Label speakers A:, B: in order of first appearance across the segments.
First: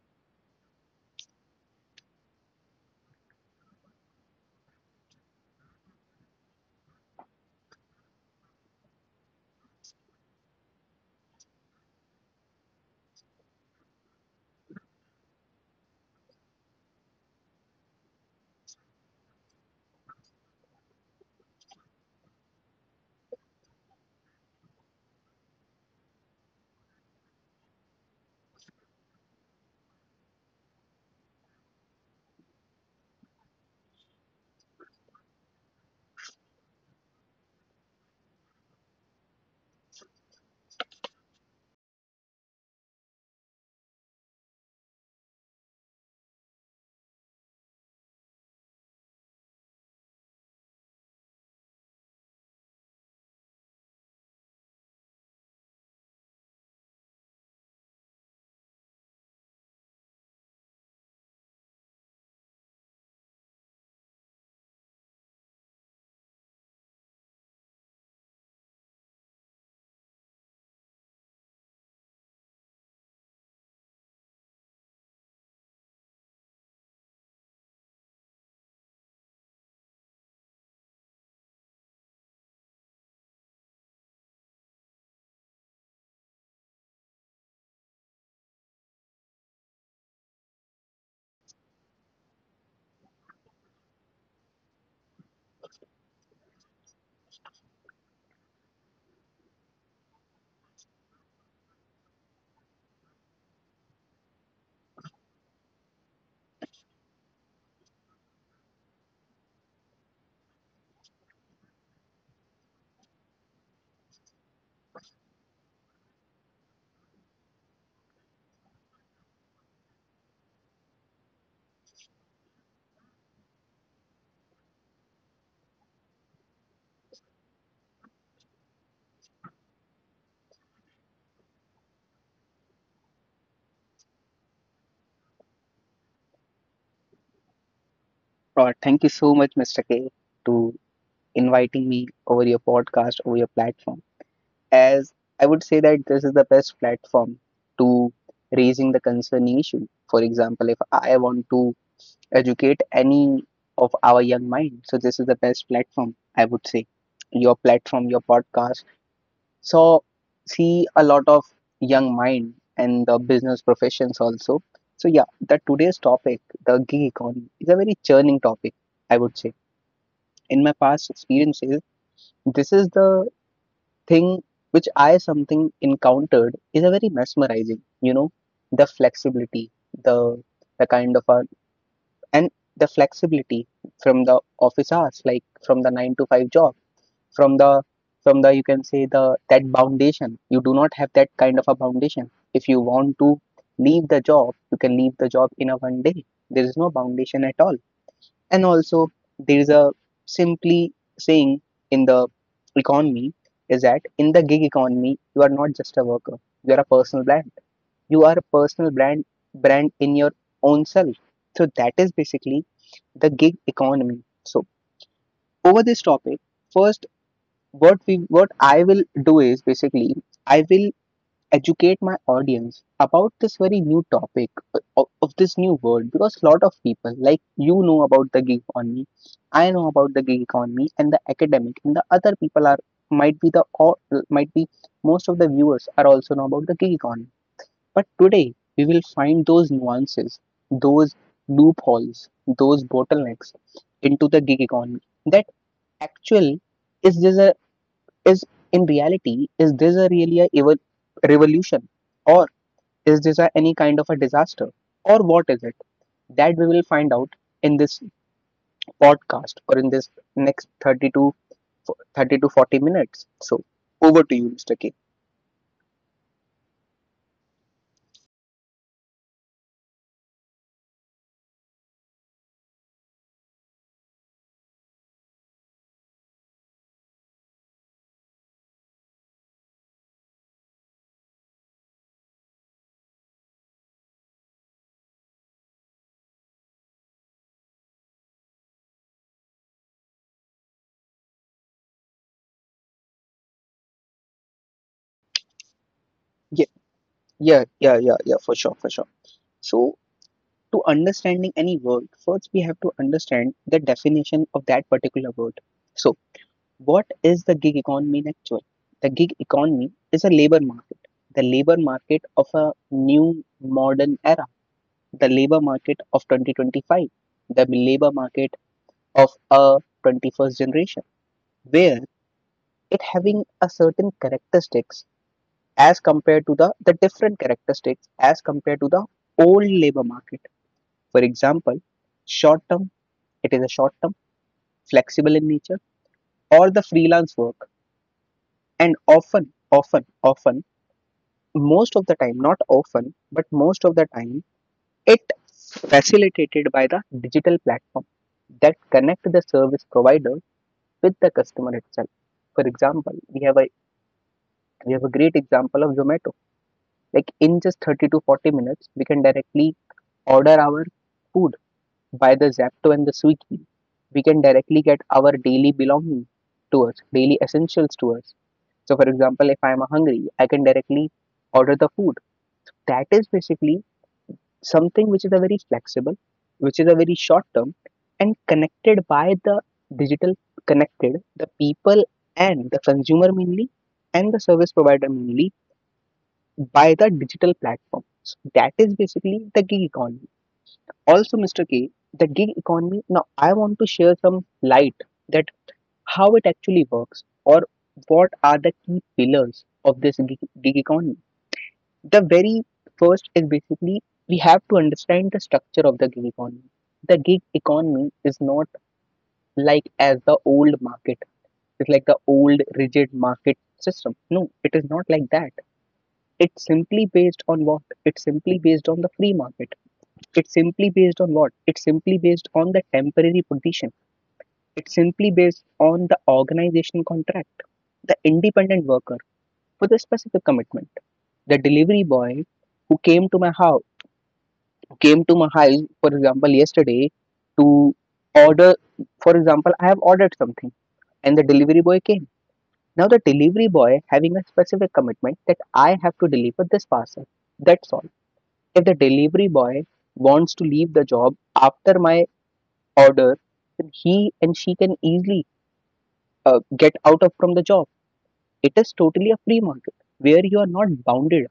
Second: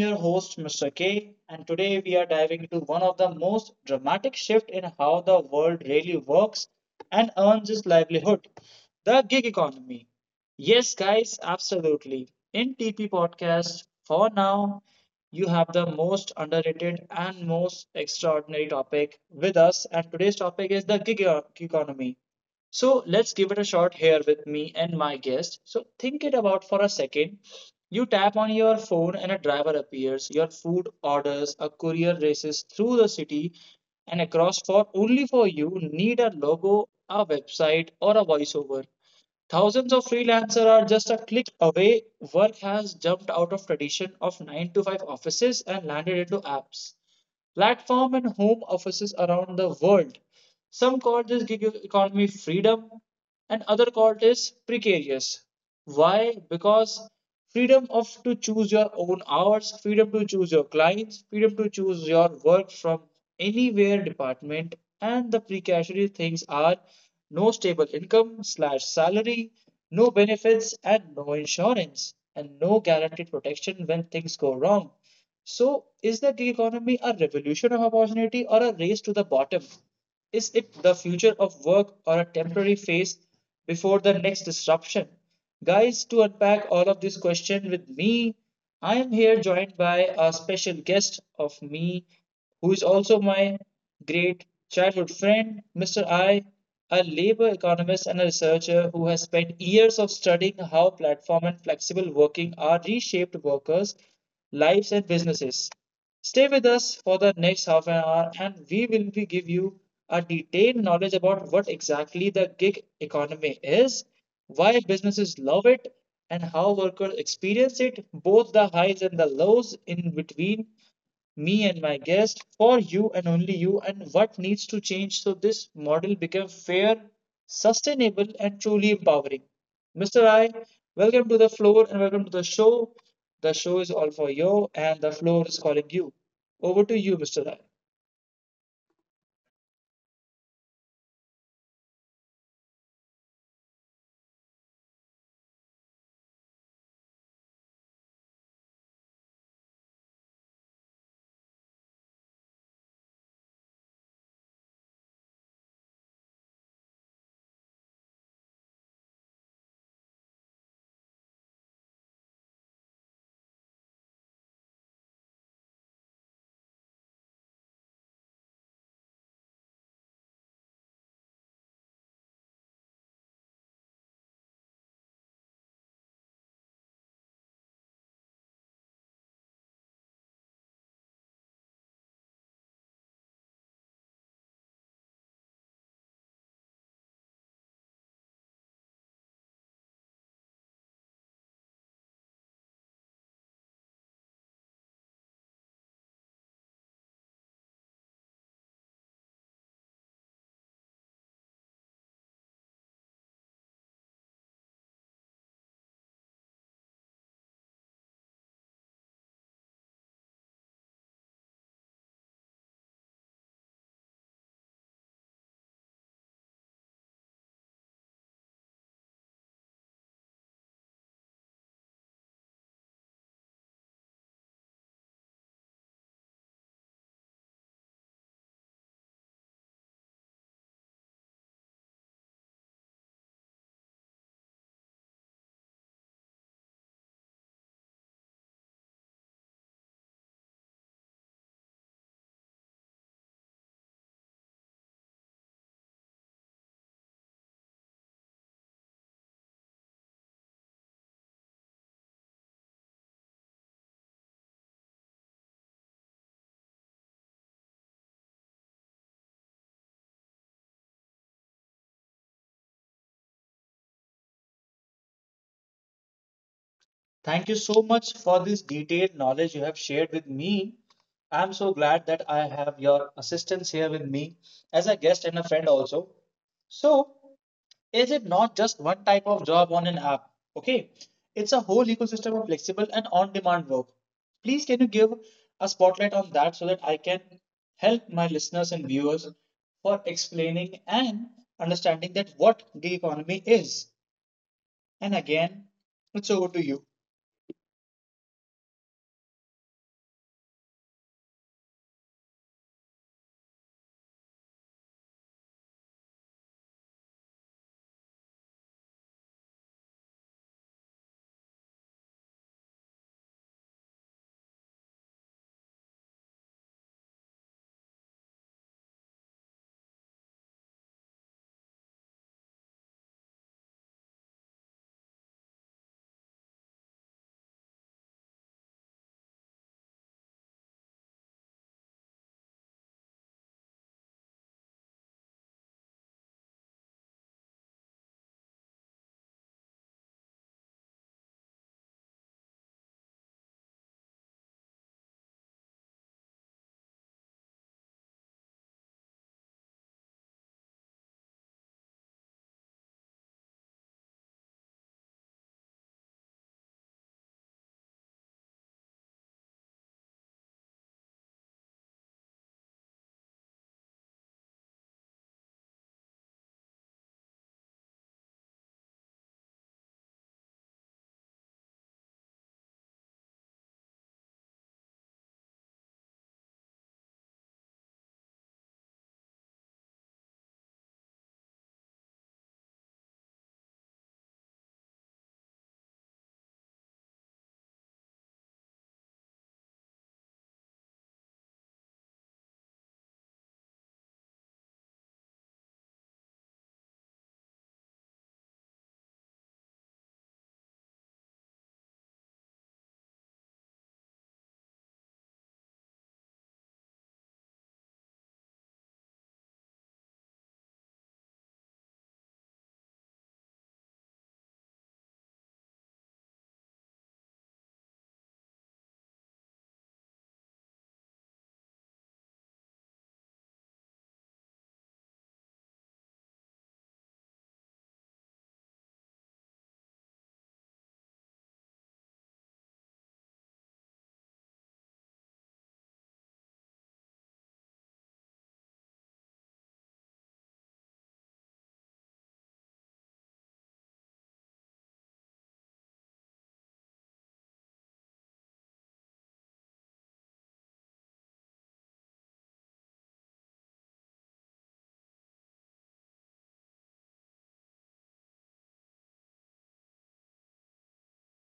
A: your host, Mr. K, and today we are diving into one of the most dramatic shifts in how the world really works and earns its livelihood, the gig economy. Yes, guys, absolutely. In TP Podcast, for now, you have the most underrated and most extraordinary topic with us, and today's topic is the economy. So let's give it a shot here with me and my guest. So think it about for a second. You tap on your phone and a driver appears. Your food orders, a courier races through the city and across for only for you need a logo, a website or a voiceover. Thousands of freelancers are just a click away. Work has jumped out of tradition of 9 to 5 offices and landed into apps, platform and home offices around the world. Some call this gig economy freedom, and other call it is precarious. Why? Because freedom of to choose your own hours, freedom to choose your clients, freedom to choose your work from anywhere department, and the precarious things are no stable income slash salary, no benefits, and no insurance, and no guaranteed protection when things go wrong. So, is the gig economy a revolution of opportunity or a race to the bottom? Is it the future of work or a temporary phase before the next disruption? Guys, to unpack all of this question with me, I am here joined by a special guest of me who is also my great childhood friend, Mr. I, a labor economist and a researcher who has spent years of studying how platform and flexible working are reshaped workers' lives and businesses. Stay with us for the next half an hour and we will be give you a detailed knowledge about what exactly the gig economy is, why businesses love it, and how workers experience it, both the highs and the lows in between me and my guest for you and only you, and what needs to change so this model becomes fair, sustainable and truly empowering. Mr. I, welcome to the floor and welcome to the show. The show is all for you and the floor is calling you. Over to you, Mr. I.
B: Thank you so much, Mr. K, to inviting me over your podcast, over your platform. As I would say that this is the best platform to raising the concerning issue. For example, if I want to educate any of our young mind, so this is the best platform. I would say your platform, your podcast. So see a lot of young mind and the business professions also. So yeah, the today's topic, the gig economy, is a very churning topic. I would say in my past experiences, this is the thing which I something encountered is a very mesmerizing, the flexibility, the the kind of a and the flexibility from the office hours, like from the 9 to 5 job, from the you can say the that foundation. You do not have that kind of a foundation. If you want to leave the job, you can leave the job in a one day. There is no foundation at all. And also, there is a simply saying in the economy is that in the gig economy, you are not just a worker, you are a personal brand. You are a personal brand in your own self. So that is basically the gig economy. So over this topic, first what I will do is basically I will educate my audience about this very new topic of this new world because a lot of people like you know about the gig economy. I know about the gig economy and the academic and the other people are might be the or might be most of the viewers are also know about the gig economy, but today we will find those nuances, those loopholes, those bottlenecks into the gig economy that actually is this a is in reality is this a really a revolution or is this a, any kind of a disaster? Or what is it? That we will find out in this podcast or in this next 30 to 40 minutes. So, over to you, Mr. K.
A: Thank you so much for this detailed knowledge you have shared with me. I'm so glad that I have your assistance here with me as a guest and a friend also. So, is it not just one type of job on an app? Okay, it's a whole ecosystem of flexible and on demand work. Please, can you give a spotlight on that so that I can help my listeners and viewers for explaining and understanding that what gig economy is? And again, it's over
B: Yeah,
A: to you.
B: yeah, for sure, for sure. So, to understanding any word, first we have to understand the definition of that particular word. So, what is the gig economy in actual? The gig economy is a labor market, the labor market of a new modern era, the labor market of 2025, the labor market of a 21st generation, where it having a certain characteristics as compared to the different characteristics as compared to the old labor market. For example, short term, it is a short term, flexible in nature, or the freelance work. And often, most of the time, not often, but most of the time, it facilitated by the digital platform that connect the service provider with the customer itself. For example, we have a great example of Zomato. Like in just 30 to 40 minutes, we can directly order our food by the Zapto and the Swiggy. We can directly get our daily belongings to us, daily essentials to us. So, for example, if I am hungry, I can directly order the food. That is basically something which is a very flexible, which is a very short term and connected by the digital, connected the people and the consumer mainly and the service provider mainly by the digital platform. So that is basically the gig economy. Also, Mr. K, the gig economy. Now, I want to share some light that how it actually works or what are the key pillars of this gig economy. The very first is basically we have to understand the structure of the gig economy. The gig economy is not like as the old market, it's like the old rigid market system. No, it is not like that. It's simply based on what? It's simply based on the free market. It's simply based on what? It's simply based on the temporary position. It's simply based on the organization contract, the independent worker for the specific commitment. The delivery boy who came to my house for example, yesterday to order, for example, I have ordered something and the delivery boy came. Now, the delivery boy having a specific commitment that I have to deliver this parcel. That's all. If the delivery boy wants to leave the job after my order, then he and she can easily get out of from the job. It is totally a free market where you are not bounded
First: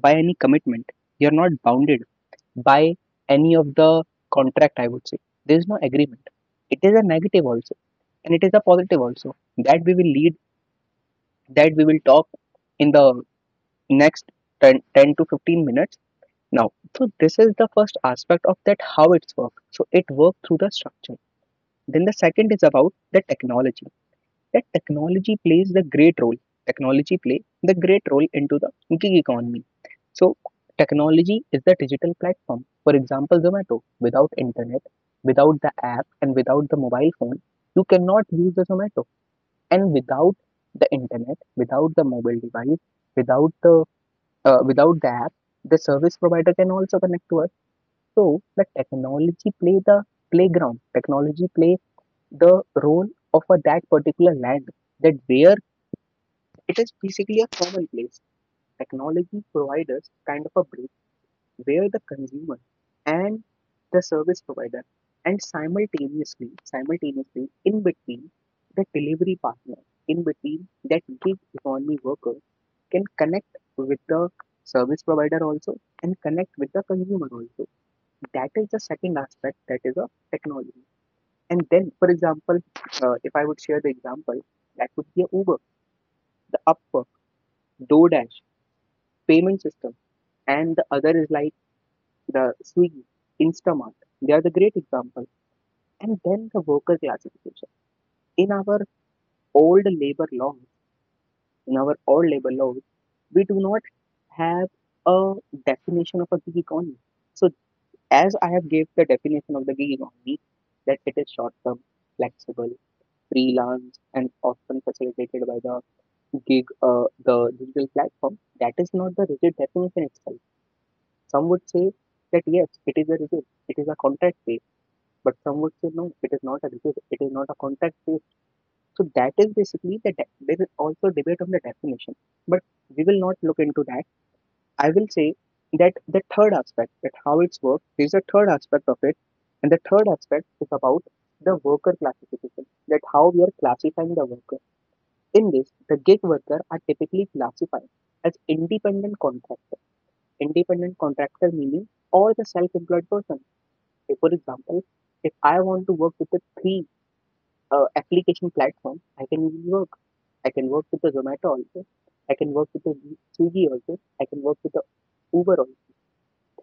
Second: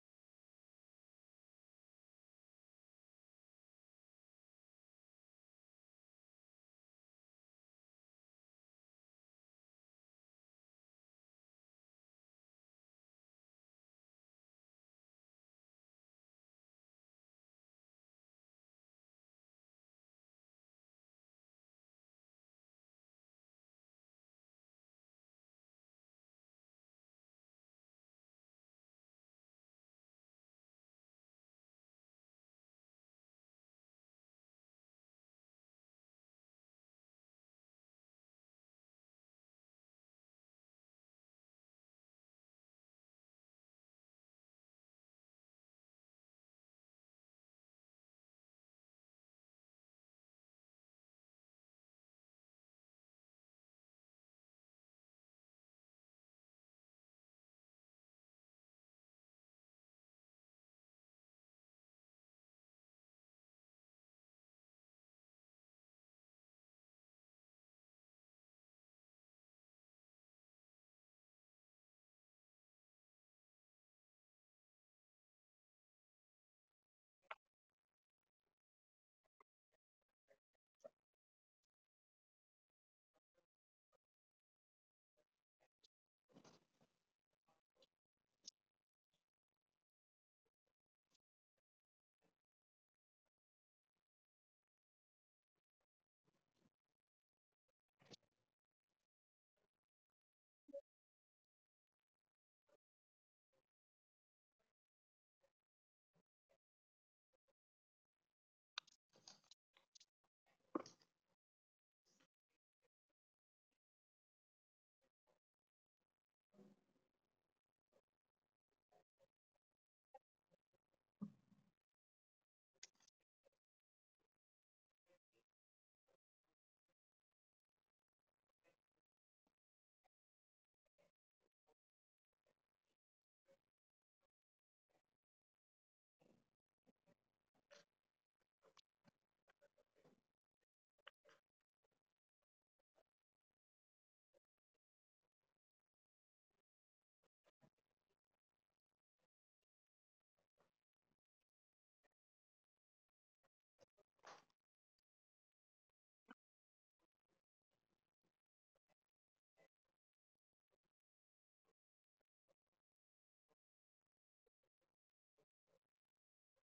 B: by any commitment. You are not bounded by any of the contract. I would say there is no agreement. It is a negative also and it is a positive also that we will lead, that we will talk in the next 10 to 15 minutes now. So this is the first aspect of that how it's work, so it works through the structure. Then the second is about the technology, that technology plays the great role. Technology play the great role into the gig economy. So technology is the digital platform. For example, Zomato. Without internet, without the app, and without the mobile phone, you cannot use the Zomato. And without the internet, without the mobile device, without the without the app, the service provider can also connect to us. So the technology play the playground. Technology play the role of a, that particular land. That where it is basically a common place. Technology providers kind of a where the consumer and the service provider and simultaneously in between the delivery partner, in between that gig economy worker, can connect with the service provider also and connect with the consumer also. That is the second aspect, that is of technology. And then for example, if I would share the example, that would be a Uber, the Upwork, DoorDash payment system, and the other is like the Swiggy, Instamart, they are the great example. And then the worker classification. In our old labor laws, in our old labor laws, we do not have a definition of a gig economy. So as I have gave the definition of the gig economy, that it is short term, flexible, freelance, and often facilitated by the the digital platform. That is not the rigid definition itself. Some would say that yes, it is a rigid, it is a contract based, but some would say no, it is not a disease, it is not a contact phase. So that is basically there is also debate on the definition, but we will not look into that. I will say that the third aspect, that how it's worked, is the third aspect of it. And the third aspect is about the worker classification, that how we are classifying the worker. In this, the gig worker are typically classified as independent contractor. Independent contractor meaning or the self-employed person. Say for example, if I want to work with the 3 application platform, I can work. I can work with the Zomato also. I can work with the Swiggy also. I can work with the Uber also.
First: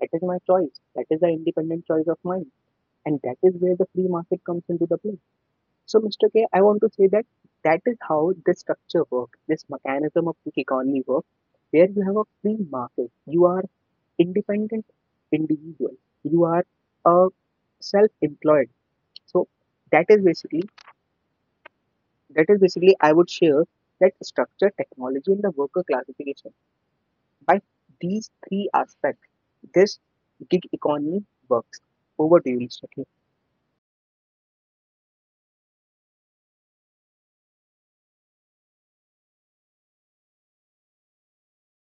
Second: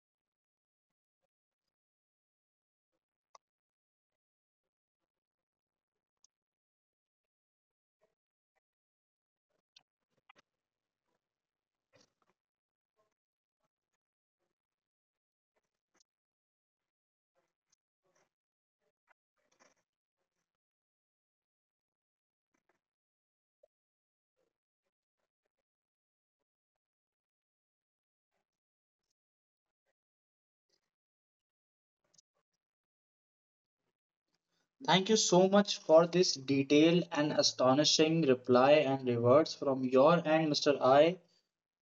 B: That is my choice. That is the independent choice of mine. And that is where the free market comes into the play. So, Mr. K, I want to say that that is how this structure works, this mechanism of the economy works, where you have a free market. You are independent individual. You are a self-employed. So that is basically that is basically, I would share that structure, technology, and the worker classification. By these three aspects, this gig economy works. Over to you, Mr. K.
A: Thank you so much for this detailed and astonishing reply and rewards from your end, Mr. I.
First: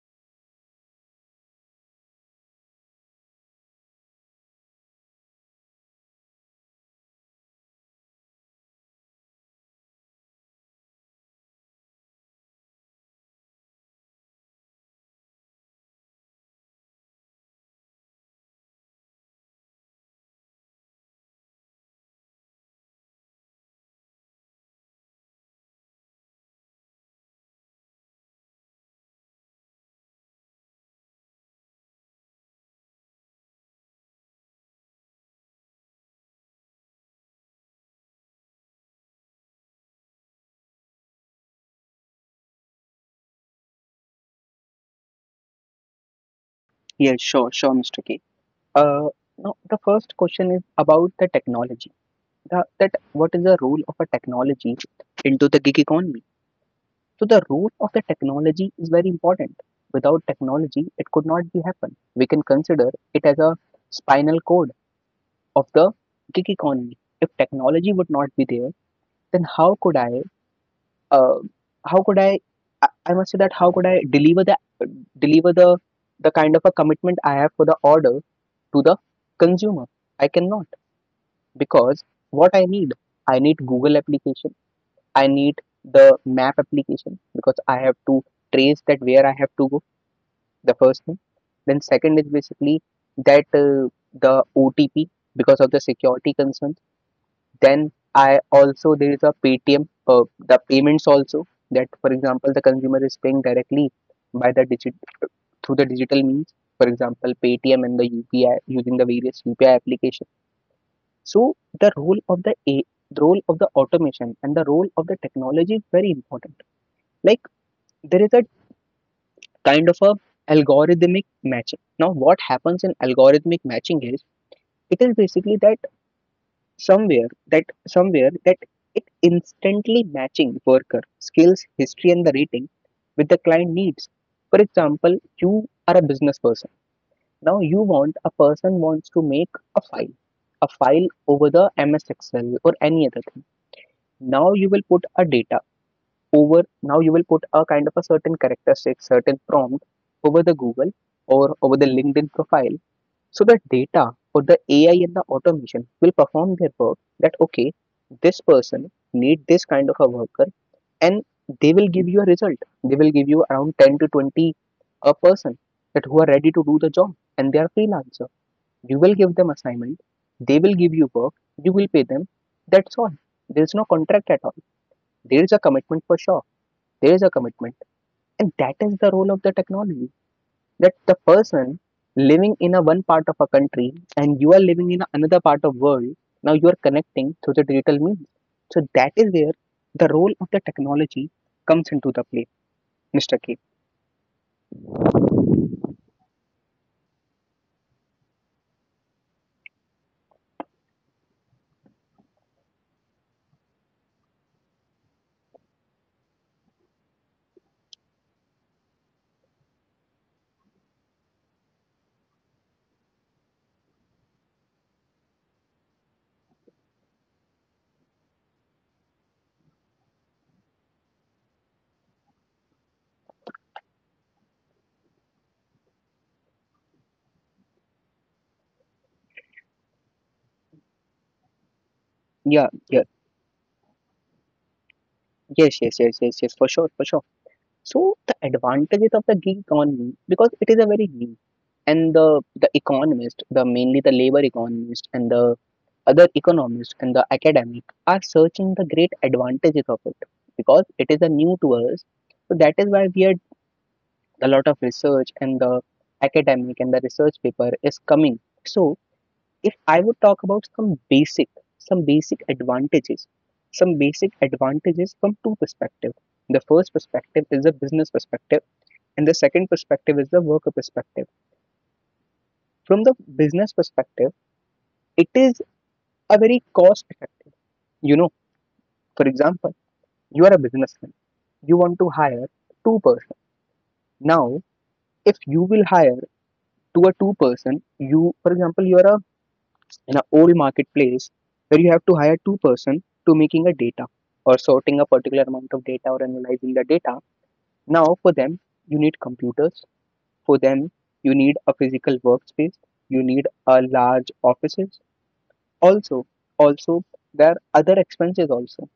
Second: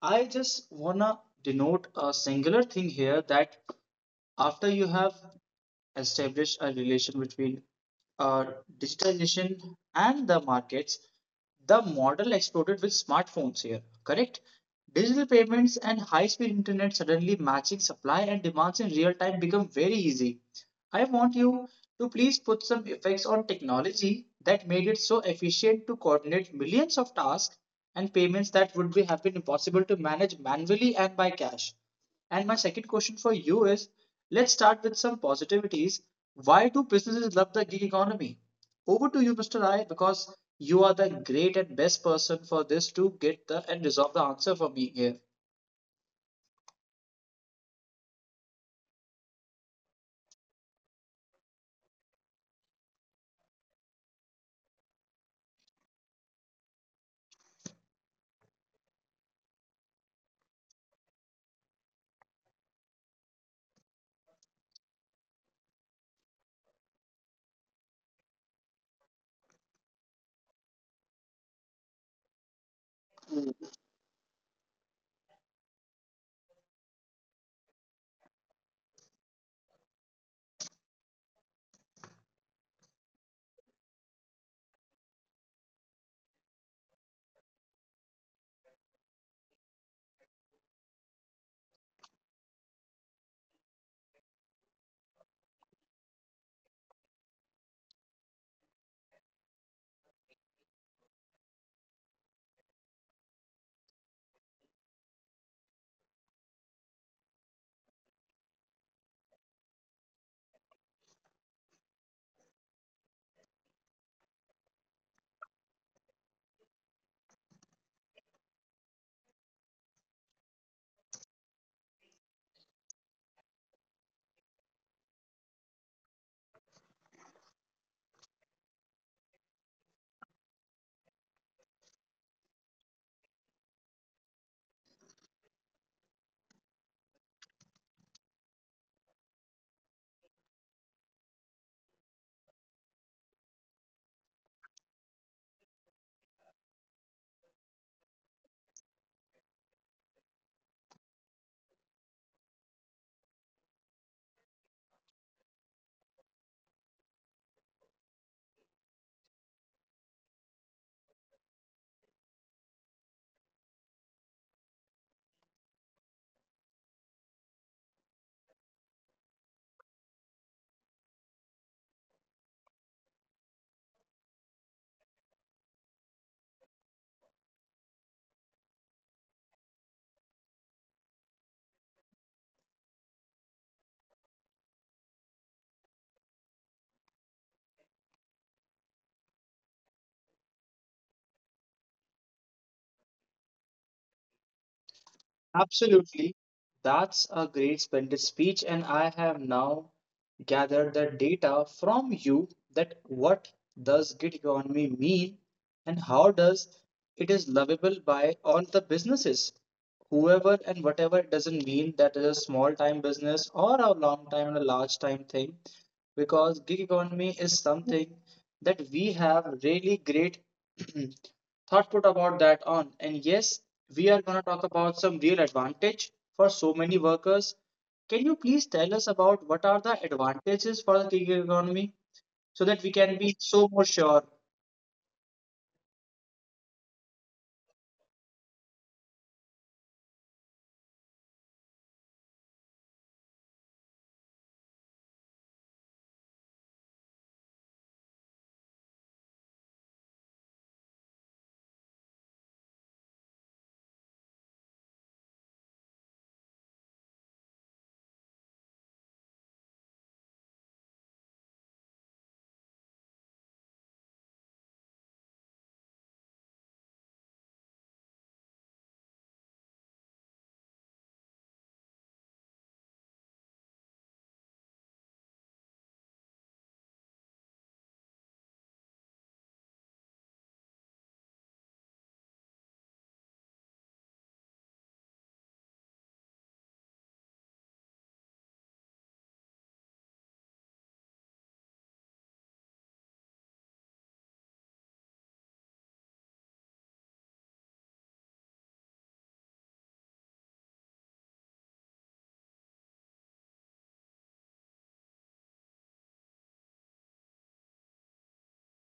A: I just wanna denote a singular thing here that after you have established a relation between uh, digitization and the markets, the model exploded with smartphones here, correct? Digital payments and high speed internet suddenly matching supply and demands in real time become very easy. I want you to please put some effects on technology that made it so efficient to coordinate millions of tasks and payments that would be have been impossible to manage manually and by cash. And my second question for you is let's start with some positivities. Why do businesses love the gig economy? Over to you, Mr. I, because you are the great and best person for this to get the and resolve the answer for me here.
B: Yeah, sure, sure, Mr. K. Uh, now the first question is about the technology. That what is the role of a technology into the gig economy? So the role of the technology is very important. Without technology, it could not be happen. We can consider it as a spinal cord of the gig economy. If technology would not be there, then Uh, how could I? I must say that how could I deliver the deliver the the kind of a commitment I have for the order to the consumer? I cannot because what I need Google application, I need the map application because I have to trace that where I have to go. The first thing, then second is basically that the OTP because of the security concern. Then I also there is a Paytm, the payments also, that for example the consumer is paying directly by the digit through the digital means, for example Paytm and the UPI using the various UPI application. So the role of the role of the automation and the role of the technology is very important. Like there is a kind of a algorithmic matching. Now what happens in algorithmic matching is it is basically that somewhere that it instantly matching worker skills history and the rating with the client needs. For example, you are a business person. Now you want a person, wants to make a file a file over the MS Excel or any other thing. Now you will put a data over now you will put a kind of a certain prompt over the Google or over the LinkedIn profile. So the data or the AI and the automation will perform their work, that, okay, this person need this kind of a worker, and they will give you a result. They will give you around 10 to 20 a person, that who are ready to do the job and they are freelancer. You will give them assignment, they will give you work, you will pay them. That's all. There is no contract at all. There is a commitment for sure. There is a commitment. And that is the role of the technology, that the person living in a one part of a country and you are living in another part of world, now you are connecting through the digital means. So that is where the role of the technology comes into the play, Mr. K.
A: Absolutely. That's a great splendid speech, and I have now gathered the data from you that what does gig economy mean and how does it is lovable by all the businesses. Whoever and whatever it doesn't mean that is a small time business or a long time and a large time thing, because gig economy is something that we have really great thought put about that on. And yes, we are going to talk about some real advantage for so many workers. Can you please tell us about what are the advantages for the gig economy
B: Yeah,
A: so that we
B: yeah,
A: can be so more sure?
B: yes, yes, yes, yes, yes, for sure, for sure. So the advantages of the gig economy, because it is a very new, and the economist, the mainly the labor economist, and the other economists and the academic are searching the great advantages of it, because it is a new to us. So that is why we are a lot of research, and the academic and the research paper is coming. So if I would talk about some basic advantages, some basic advantages from two perspectives. The first perspective is the business perspective, and the second perspective is the worker perspective. From the business perspective, it is a very cost effective. You know, for example, you are a businessman. You want to hire two person. Now if you will hire to a two person, you, for example, you are a in an old marketplace where you have to hire two person to making a data or sorting a particular amount of data or analyzing the data. Now for them you need computers, for them you need a physical workspace, you need a large offices. Also also, there are other expenses also.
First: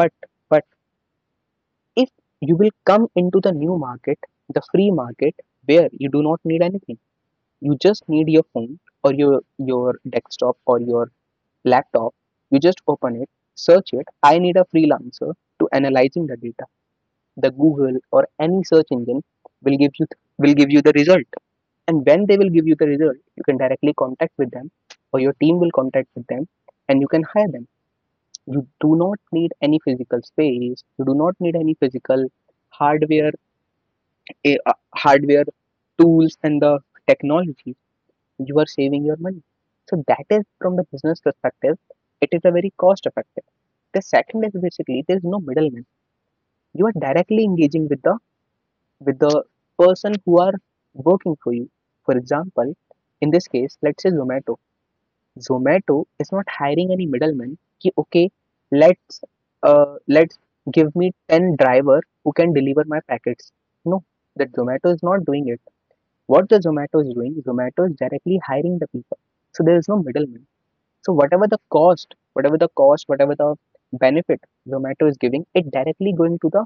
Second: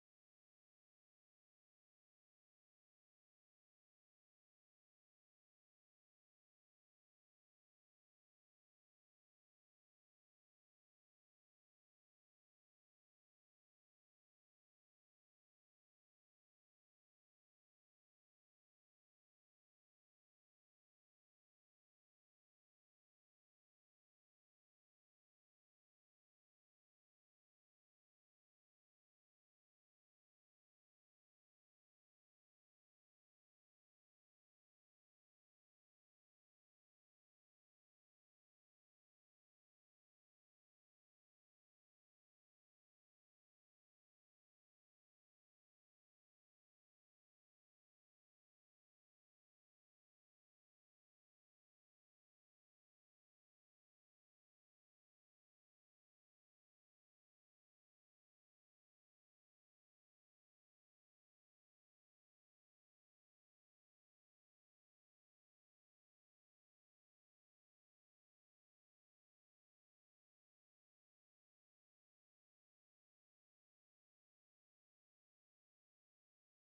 B: But but if you will come into the new market, the free market, where you do not need anything. You just need your phone or your desktop or your laptop. You just open it, search it. I need a freelancer to analyzing the data. The Google or any search engine will give you will give you the result. And when they will give you the result, you can directly contact with them, or your team will contact with them, and you can hire them. You do not need any physical space. You do not need any physical hardware hardware, tools, and the technology. You are saving your money. So that is, from the business perspective, it is a very cost effective. The second is, basically, there is no middleman. You are directly engaging with the, with the person who are working for you. For example, in this case, let's say Zomato. Zomato is not hiring any middleman. Ki, okay, let's let's give me 10 driver who can deliver my packets. No, that Zomato is not doing it, what the Zomato is doing, Zomato is directly hiring the people. So there is no middleman. So whatever the cost, whatever the cost, whatever the benefit Zomato is giving, it directly going to the,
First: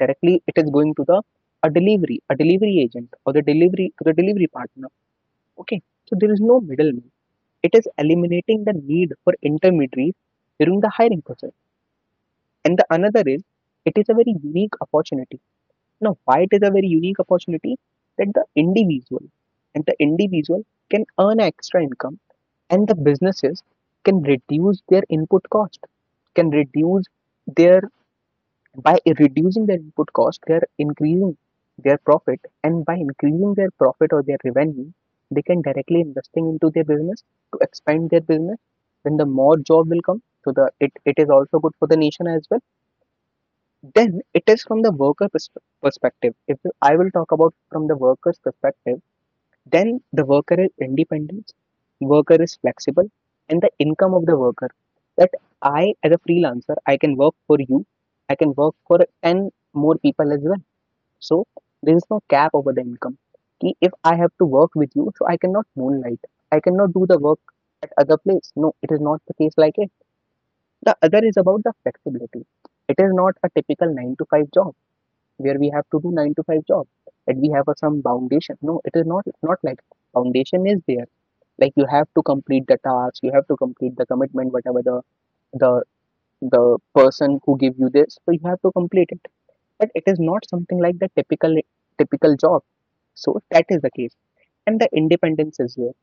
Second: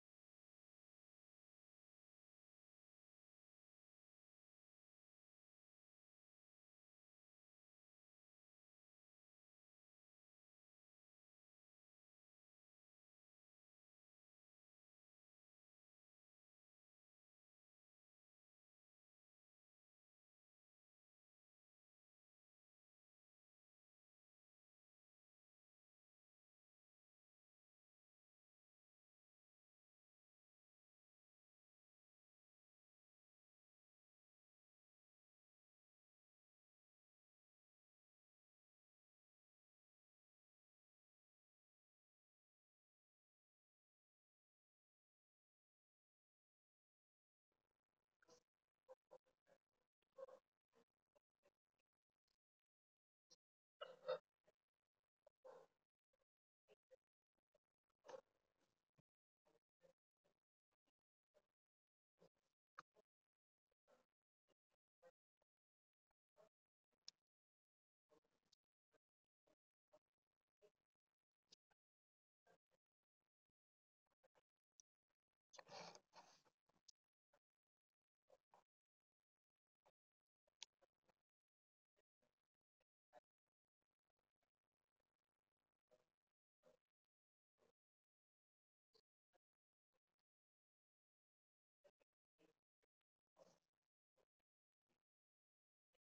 B: directly it is going to the a delivery agent, or the delivery partner. Okay. So there is no middleman. It is eliminating the need for intermediaries during the hiring process. And the another is, it is a very unique opportunity. Now, why it is a very unique opportunity? That the individual and the individual can earn extra income, and the businesses can reduce their input cost, can reduce their by reducing their input cost, they are increasing their profit, and by increasing their profit or their revenue, they can directly investing into their business to expand their business. Then the more job will come. So it is also good for the nation as well. Then it is from the worker perspective. If I will talk about from the worker's perspective, then the worker is independent, worker is flexible, and the income of the worker, that I, as a freelancer, I can work for you, I can work for 10 more people as well. So there is no cap over the income. Ki if I have to work with you, so I cannot moonlight, I cannot do the work at other place. No, it is not the case, like it. The other is about the flexibility. It is not a typical 9 to 5 job where we have to do nine to five job, and we have some foundation. No, it is not, it's not like. Foundation is there, like you have to complete the task, you have to complete the commitment, whatever the the person who give you this, so you have to complete it. But it is not something like the typical job. So that is the case, and the independence is there.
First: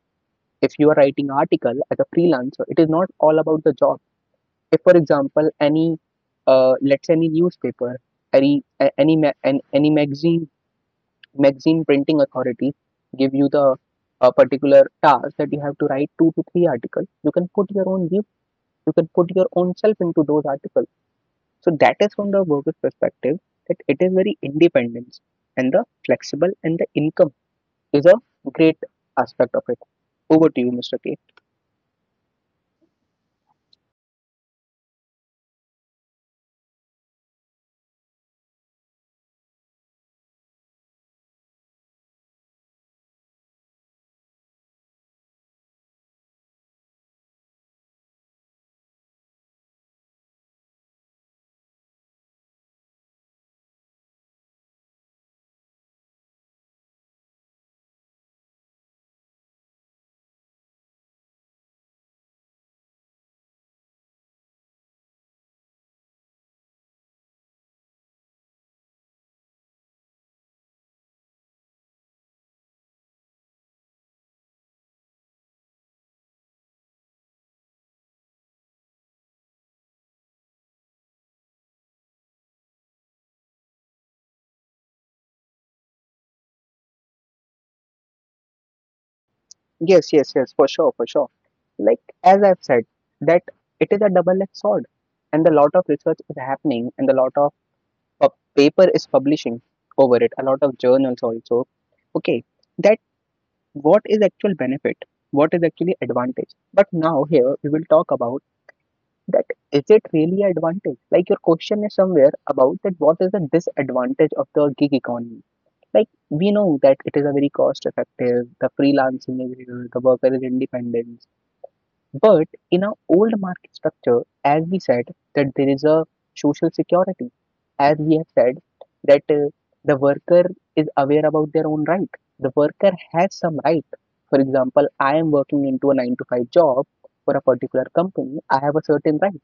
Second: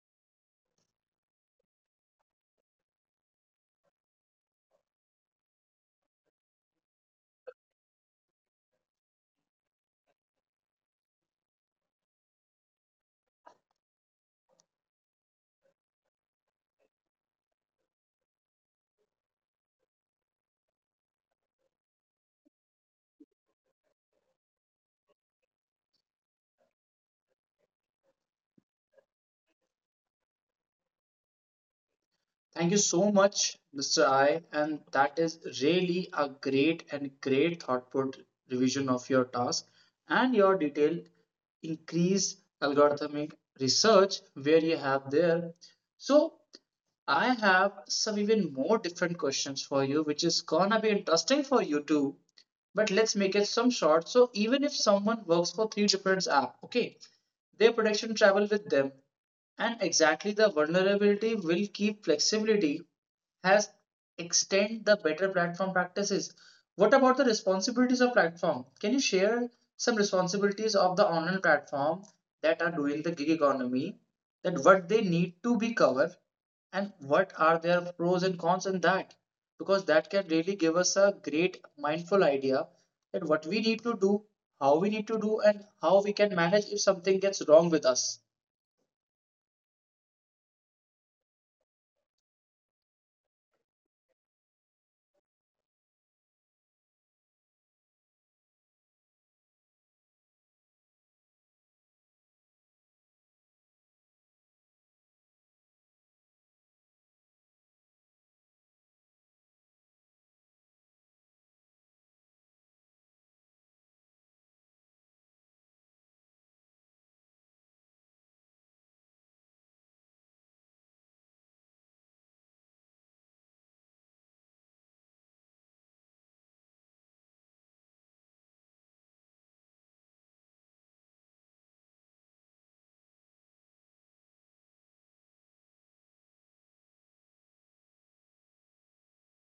B: If you are writing article as a freelancer, it is not all about the job. If for example any, let's say any newspaper, any any magazine, printing authority, give you the, a particular task, that you have to write two to three articles. You can put your own view, you can put your own self into those articles. So that is from the worker's perspective, that it is very independent and the flexible, and the income is a great aspect of it. Over to you, Mr. K.
A: Thank you so much, Mr. I. And that is really a great and great thought put revision of your task and your detailed increase algorithmic research where you have there. So I have some even more different questions for you, which is gonna be interesting for you too. But let's make it some short. So even if someone works for three different apps, okay, their production travel with them and exactly the vulnerability will keep flexibility has extend the better platform practices. What about the responsibilities of platform? Can you share some responsibilities of the online platform that are doing the gig economy? That what they need to be covered and what are their pros and cons in that? Because that can really give us a great mindful idea that what we need to do, how we need to do, and how we can manage if something gets wrong with us.
B: Yes, yes, yes, for sure, for sure. Like, as I've said, that it is a double-edged sword, and a lot of research is happening, and a lot of paper is publishing over it, a lot of journals also. Okay, that what is actual benefit, what is actually advantage. But now here we will talk about that, is it really advantage? Like your question is somewhere about that, what is the disadvantage of the gig economy? Like we know that it is a very cost effective, the freelancing is here, the worker is independent. But in our old market structure, as we said, that there is a social security, as we have said, that the worker is aware about their own right. The worker has some right. For example, I am working into a nine to five job for a particular company. I have a certain right.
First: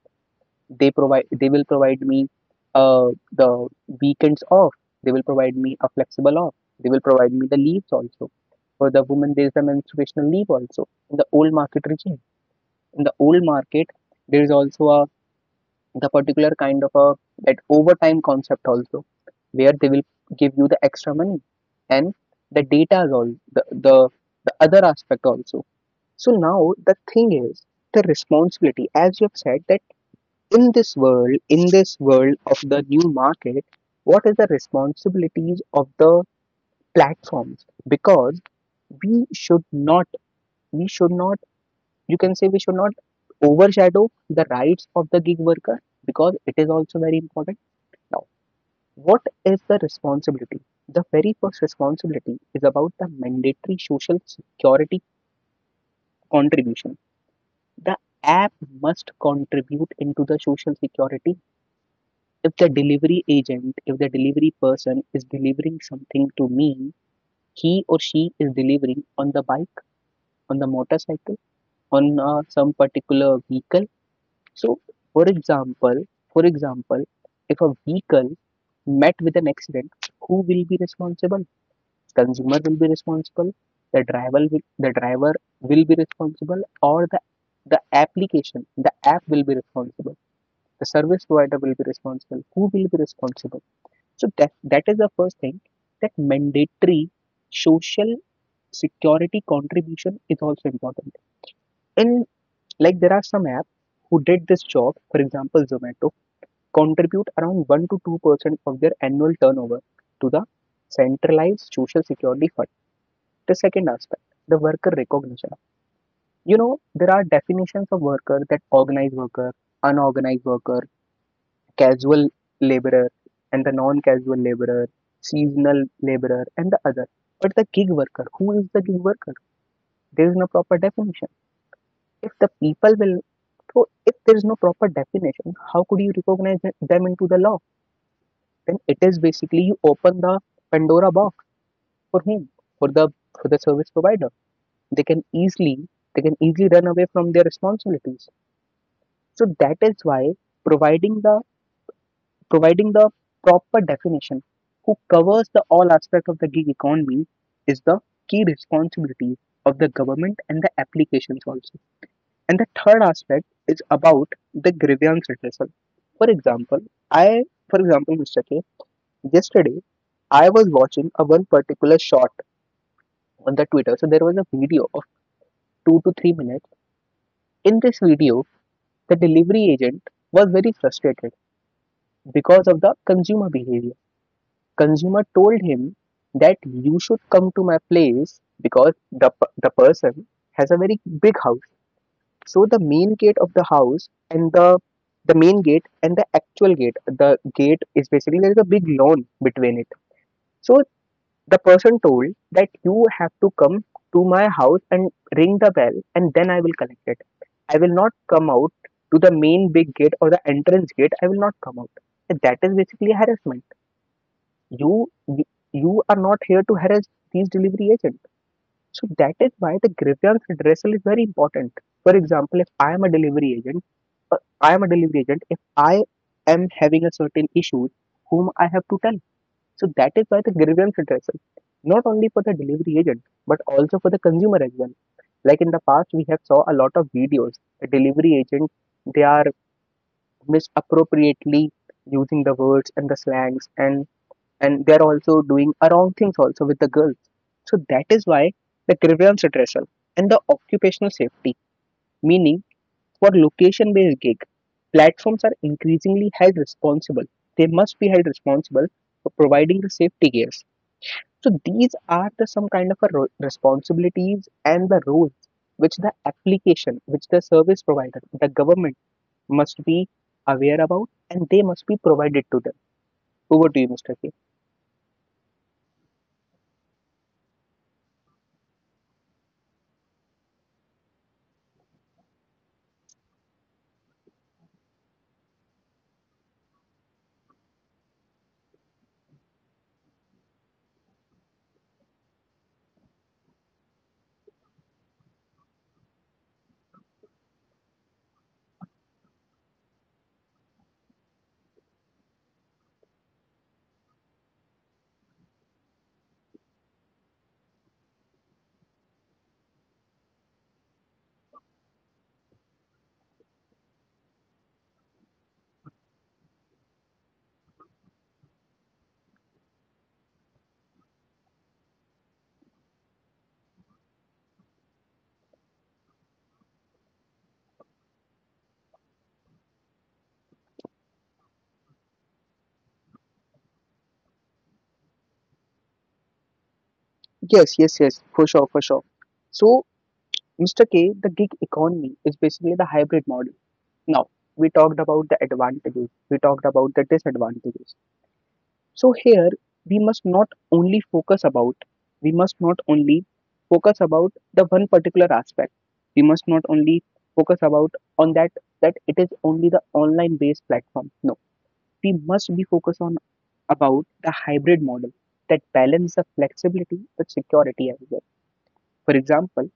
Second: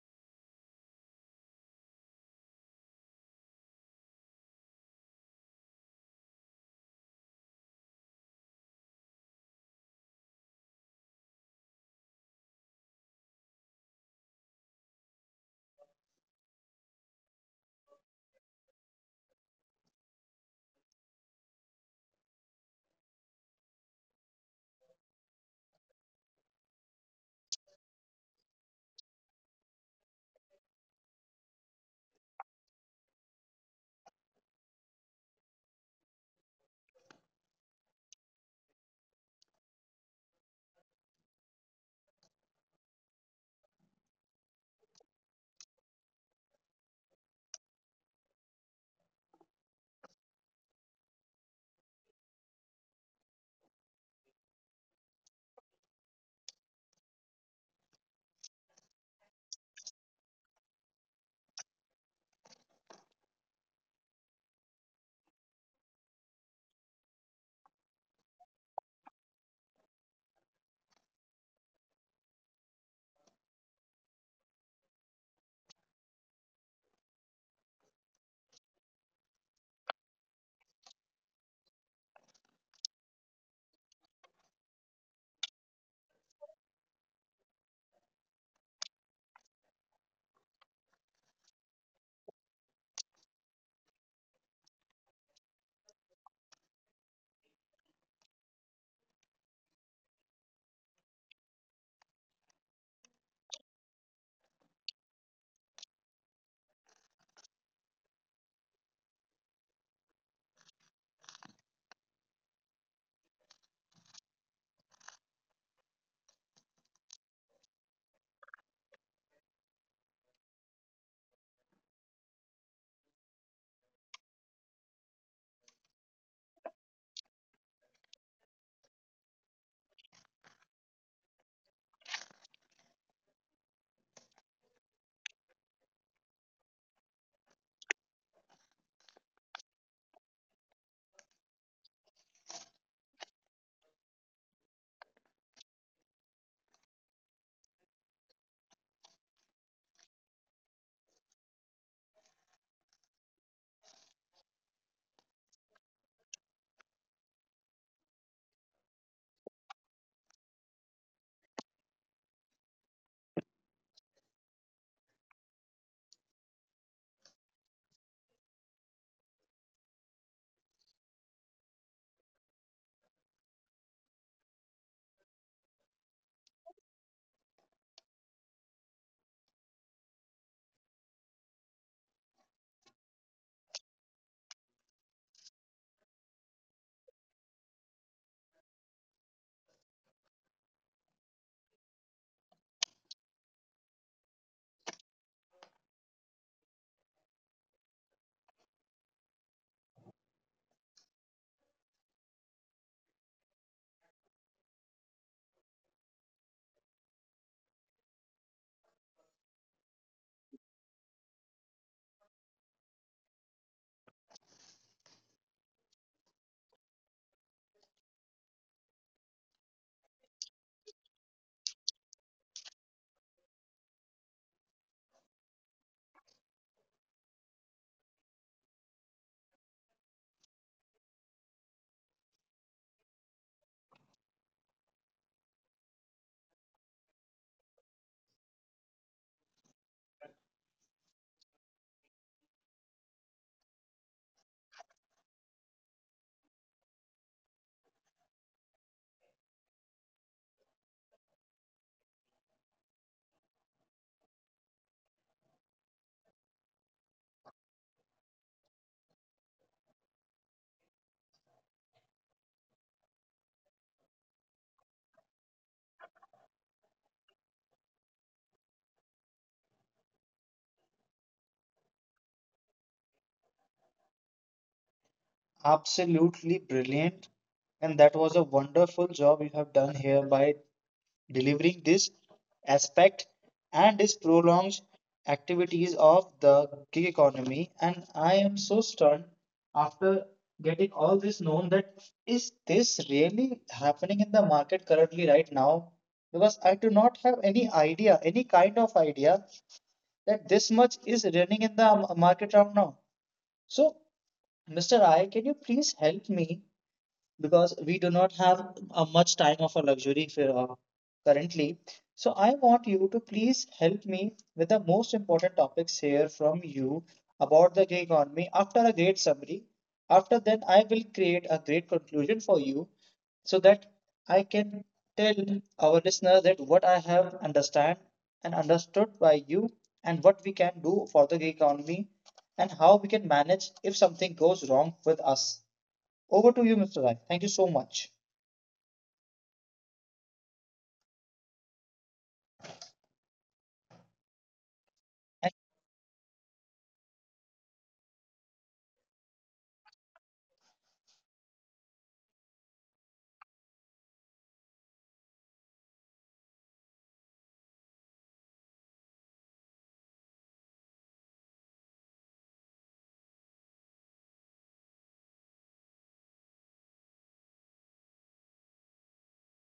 B: They will provide me, the weekends off. They will provide me a flexible off. They will provide me the leaves also. For the woman, there is the menstruational leave also in the old market regime. In the old market there is also a, the particular kind of a, that overtime concept also, where they will give you the extra money, and the data is all the other aspect also. So now the thing is, the responsibility, as you have said, that in this world, in this world of the new market, what is the responsibilities of the platforms? Because we should not we should not, you can say, we should not overshadow the rights of the gig worker, because it is also very important. Now, what is the responsibility? The very first responsibility is about the mandatory social security contribution. The app must contribute into the social security. If the delivery agent, if the delivery person is delivering something to me, he or she is delivering on the bike, on the motorcycle, on some particular vehicle. So, for example, for example, if a vehicle met with an accident, who will be responsible? Consumer will be responsible, the driver will, be responsible, or the application, the app will be responsible, the service provider will be responsible. Who will be responsible? So that is the first thing, that mandatory social security contribution is also important. And like there are some apps who did this job, for example, Zomato, contribute around 1 to 2% of their annual turnover to the centralized social security fund. The second aspect, the worker recognition. You know, there are definitions of worker, that organized worker, unorganized worker, casual laborer, and the non casual laborer, seasonal laborer, and the other. But the gig worker, who is the gig worker? There is no proper definition. If the people will, so if there is no proper definition, how could you recognize them into the law? Then it is basically you open the Pandora box. For whom? for the for the service provider, they can easily run away from their responsibilities. So that is why providing the providing the proper definition, who covers the all aspect of the gig economy, is the key responsibility of the government and the applications also. And the third aspect is about the grievance reversal. For example, i Mr. K, yesterday I was watching a one particular shot on the Twitter. So there was a video of 2 to 3 minutes. In this video, the delivery agent was very frustrated because of the consumer behavior. Consumer told him that you should come to my place because the person has a very big house. So the main gate of the house and the actual gate, the gate is basically there is a big lawn between it. So the person told that you have to come to my house and ring the bell, and then I will collect it. I will not come out to the main big gate or the entrance gate. I will not come out. And that is basically harassment. You you you are not here to harass these delivery agents. So that is why the grievance redressal is very important. For example, if I am a delivery agent, I am a delivery agent. If I am having a certain issue, whom I have to tell? So that is why the grievance addressal, not only for the delivery agent, but also for the consumer as well. Like in the past, we have saw a lot of videos. A delivery agent, they are misappropriately using the words and the slangs, and they are also doing wrong things also with the girls. So that is why the grievance addressal and the occupational safety, meaning for location-based gig, platforms are increasingly held responsible. They must be held responsible for providing the safety gears. So these are the some kind of a responsibilities and the roles which the application, which the service provider, the government must be aware about, and they must be provided to them. Over to you, Mr. K.
A: Absolutely brilliant. And that was a wonderful job you have done here by delivering this aspect and this prolonged activities of the gig economy. And I am so stunned after getting all this known that is this really happening in the market currently right now? Because I do not have any idea, any kind of idea that this much is running in the market right now. So, Mr. I, can you please help me? Because we do not have a much time of a luxury for, currently. So I want you to please help me with the most important topics here from you about the gig economy. After a great summary, after then I will create a great conclusion for you so that I can tell our listener that what I have understand and understood by you and what we can do for the gig economy and how we can manage if something goes wrong with us. Over to you, Mr. Rai. Thank you so
B: Yes, yes,
A: much.
B: yes, for sure, for sure. So, Mr. K, the gig economy is basically the hybrid model. Now, we talked about the
A: And
B: advantages, we talked about the disadvantages. So here we must not only focus about we must not only focus about the one particular aspect. We must not only focus about on that, that it is only the online based platform. No, we must be focused on about the hybrid model that balance the flexibility with security as well. For example,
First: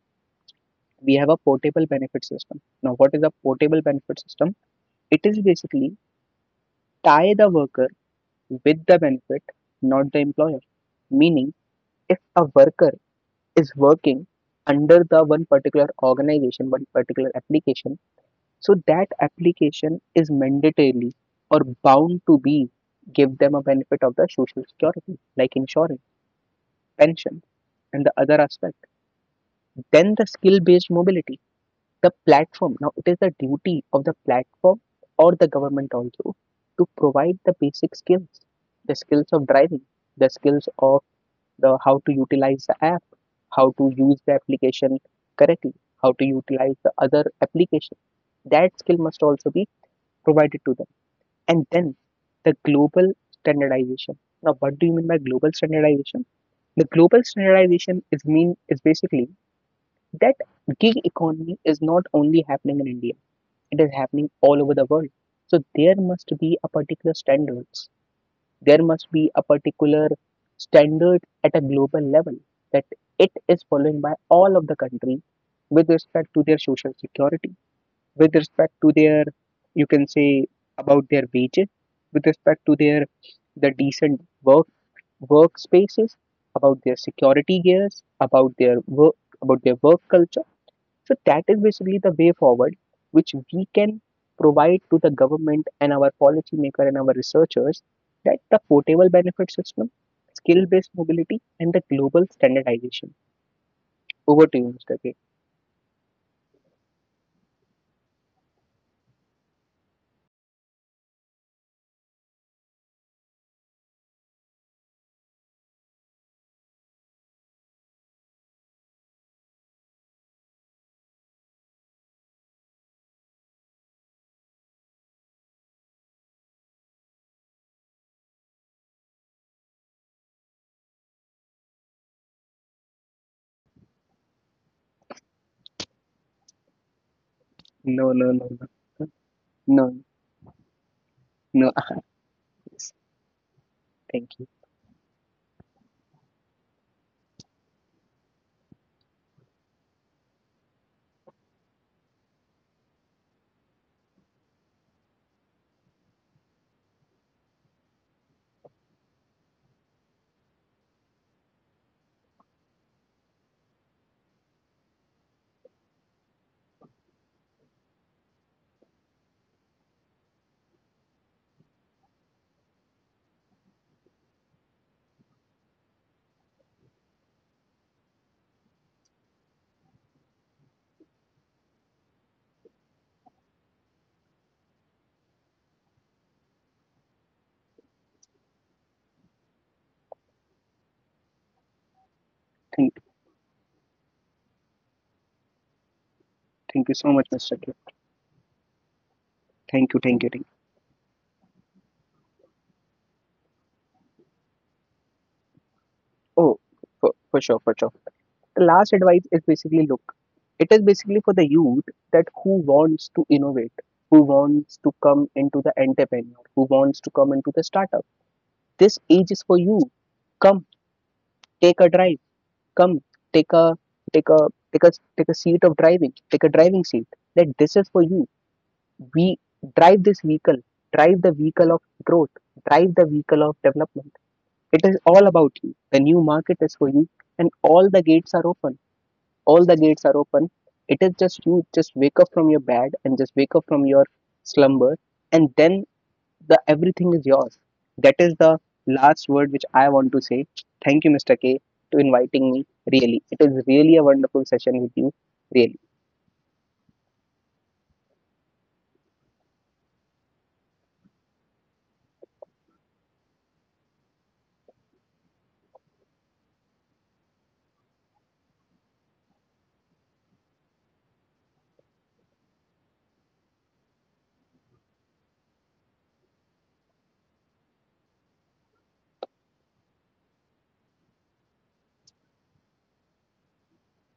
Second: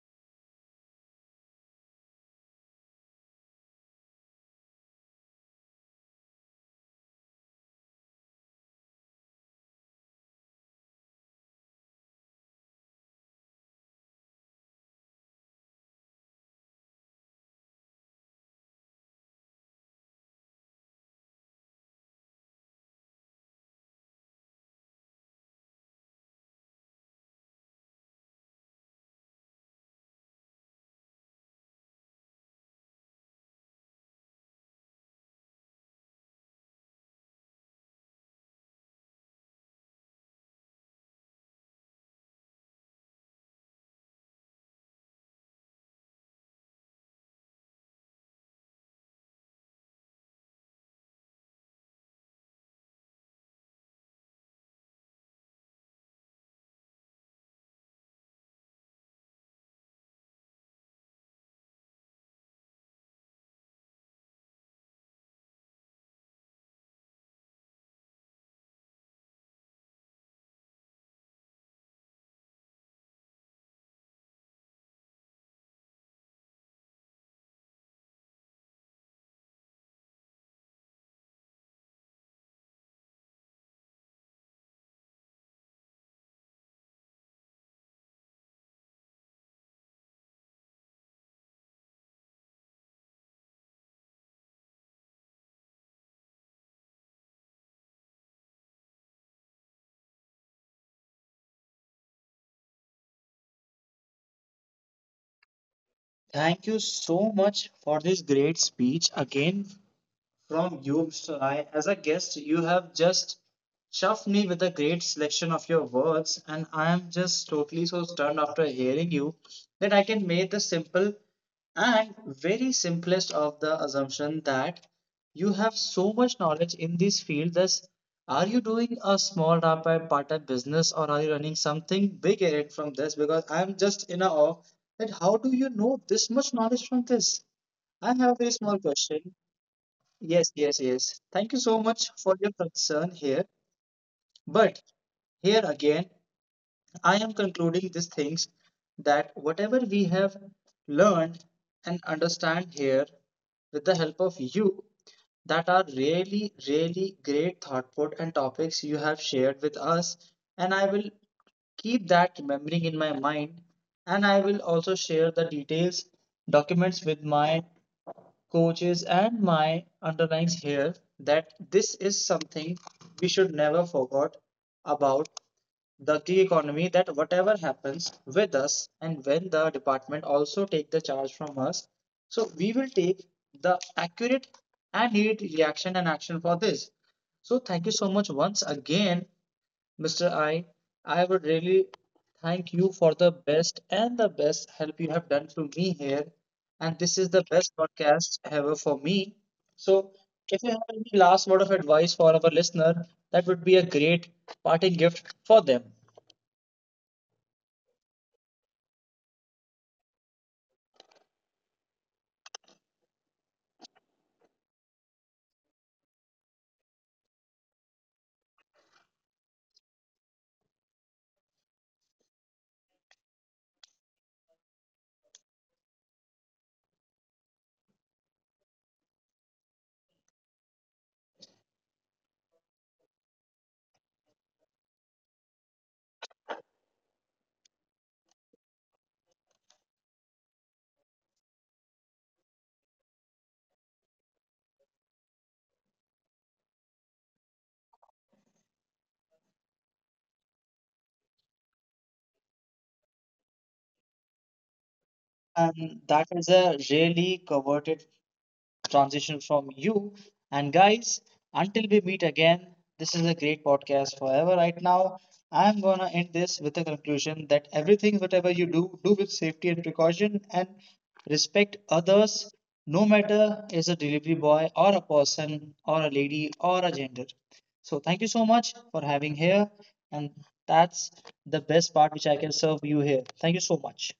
B: we have a portable benefit system. Now, what is a portable benefit system? It is basically tie the worker with the benefit, not the employer, meaning if a worker is working under the one particular organization, one particular application, so that application is mandatorily or bound to be give them a benefit of the social security, like insurance, pension, and the other aspect. Then the skill based mobility, the platform. Now it is the duty of the platform or the government also to provide the basic skills, the skills of driving, the skills of the how to utilize the app, how to use the application correctly, how to utilize the other application. That skill must also be provided to them. And then the global standardization. Now, what do you mean by global standardization? The global standardization is basically that gig economy is not only happening in India; it is happening all over the world. So there must be a particular standard at a global level that it is followed by all of the countries with respect to their social security, with respect to their, you can say, about their wages, with respect to their the decent work workspaces, about their security gears, about their work culture. So that is basically the way forward, which we can provide to the government and our policymaker and our researchers, that the portable benefit system, skill-based mobility, and the global standardization. Over to you, Mr. K.
A: thank you so much for this great speech again from Yoob's Eye. As a guest, you have just chuffed me with a great selection of your words, and I am just totally so stunned after hearing you that I can make the simple and very simplest of the assumption that you have so much knowledge in this field. Thus, are you doing a small rap by part-time business or are you running something big in it from this? Because I'm just in awe that how do you know this much knowledge from this?
B: No,
A: I
B: no,
A: have a
B: no,
A: very small
B: no,
A: question.
B: no,
A: Yes, yes, yes. Thank you
B: no.
A: so much for your
B: Yes,
A: concern here.
B: thank you,
A: But here again, I am concluding these things that whatever we have learned and understand here with the help of you, that are really, really great thought put and topics you have shared with us. And I will keep that remembering in my mind, and I will also share the details documents with my coaches and my underlines here that this is something we should never forget about the gig economy, that whatever happens with us and when the department also take the charge from us, so we will take the accurate and needed reaction and action for this. So thank you so much once again, Mr. I would really thank
B: thank,
A: you for the best and the best help you have done to me here.
B: thank you
A: And
B: so
A: this
B: much,
A: is the
B: Mr. K.
A: best podcast ever for me.
B: Thank you,
A: So,
B: thank you, thank
A: if you have any last word of advice for our listener, that would be a great parting gift for them.
B: you. Oh, for sure, for sure. The last advice is basically look, it is basically for the youth, that who wants to innovate, who wants to come into the entrepreneur, who wants to come into the startup, this age is for you. Come, take a drive. Come, take a take a take a take a seat of driving, take a driving seat, that this is for you. We drive this vehicle, drive the vehicle of growth, drive the vehicle of development. It is all about you. The new market is for you, and all the gates are open, all the gates are open it is just you, just wake up from your bed and just wake up from your slumber, and then the everything is yours. That is the last word which I want to say. Thank you, Mr. K, to inviting me. Really, it is really a wonderful session with you. Really.
A: And that is a really coveted transition from you. And guys, until we meet again, this is a great podcast forever. Right now, I'm gonna end this with a conclusion that everything, whatever you do, do with safety and precaution and respect others, no matter is a delivery boy or a person or a lady or a gender. So thank you so much for having here, and that's the best part which I can serve you here. Thank you so much.